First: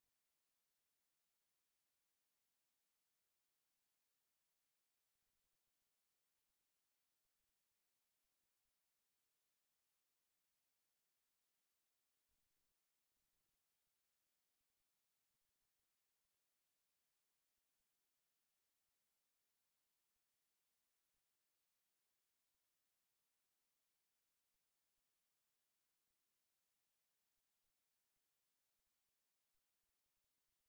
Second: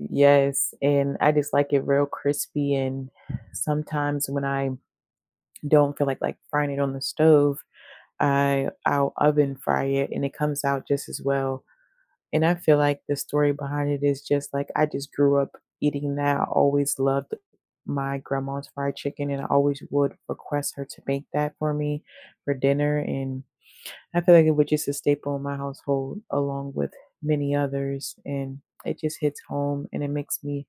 N Yes, and I just like it real crispy, and sometimes when I don't feel like, like, frying it on the stove, I I'll oven fry it, and it comes out just as well, and I feel like the story behind it is just like I just grew up eating that, always loved my grandma's fried chicken, and I always would request her to make that for me for dinner, and I feel like it was just a staple in my household along with many others, and it just hits home, and it makes me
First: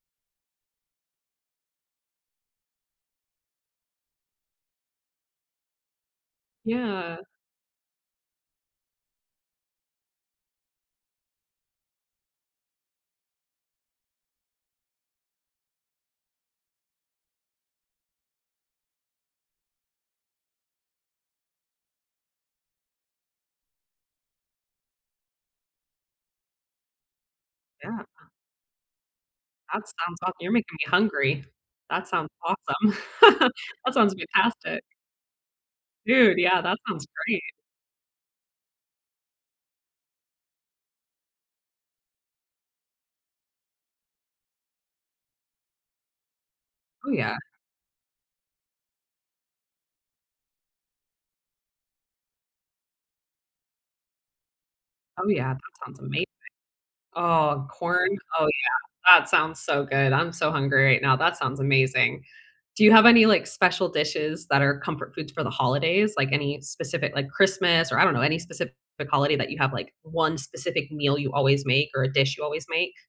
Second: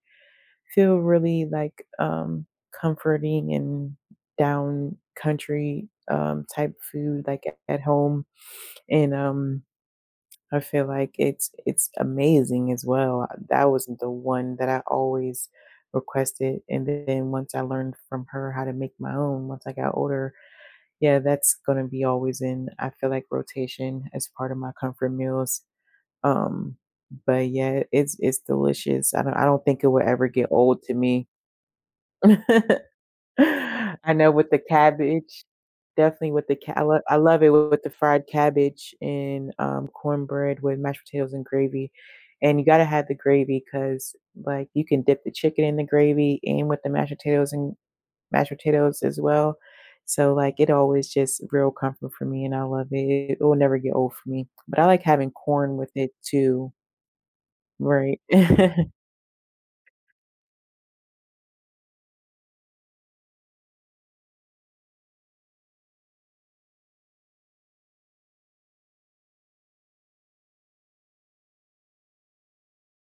feel really, like, um, comforting, and down country, um, type of Yeah. food like at at home, and, um, I feel like it's it's amazing as well, I that wasn't the one that I always requested, and then once I learned from her how to make my own once I got older, yeah, that's gonna be always in, I feel, like, rotation as part of my comfort meals, um, but yeah, Yeah. it's it's delicious, I don't I don't think That it will sounds ever aw get You're making old me to me. hungry. That sounds awesome. That I sounds know with the fantastic. cabbage, definitely Dude, with the yeah, ca that I lo sounds I great. love it with the fried cabbage, and, um, cornbread with mashed potatoes and gravy, and you gotta have the gravy 'cause, like, you can dip the chicken in the gravy, and with the mashed Oh yeah. potatoes and mashed potatoes as well, so, like, it always just real comfort for me, and I love it, it will never get old for me, but I like Oh having yeah, that corn with sounds it amazing too. oh, corn? Right. Oh yeah, that sounds so good, I'm so hungry right now, that sounds amazing. Do you have any, like, special dishes that are comfort foods for the holidays, like any specific, like, Christmas, or I don't know any specific, like, holiday that you have, like, 1 specific meal you always make, or a dish you always make?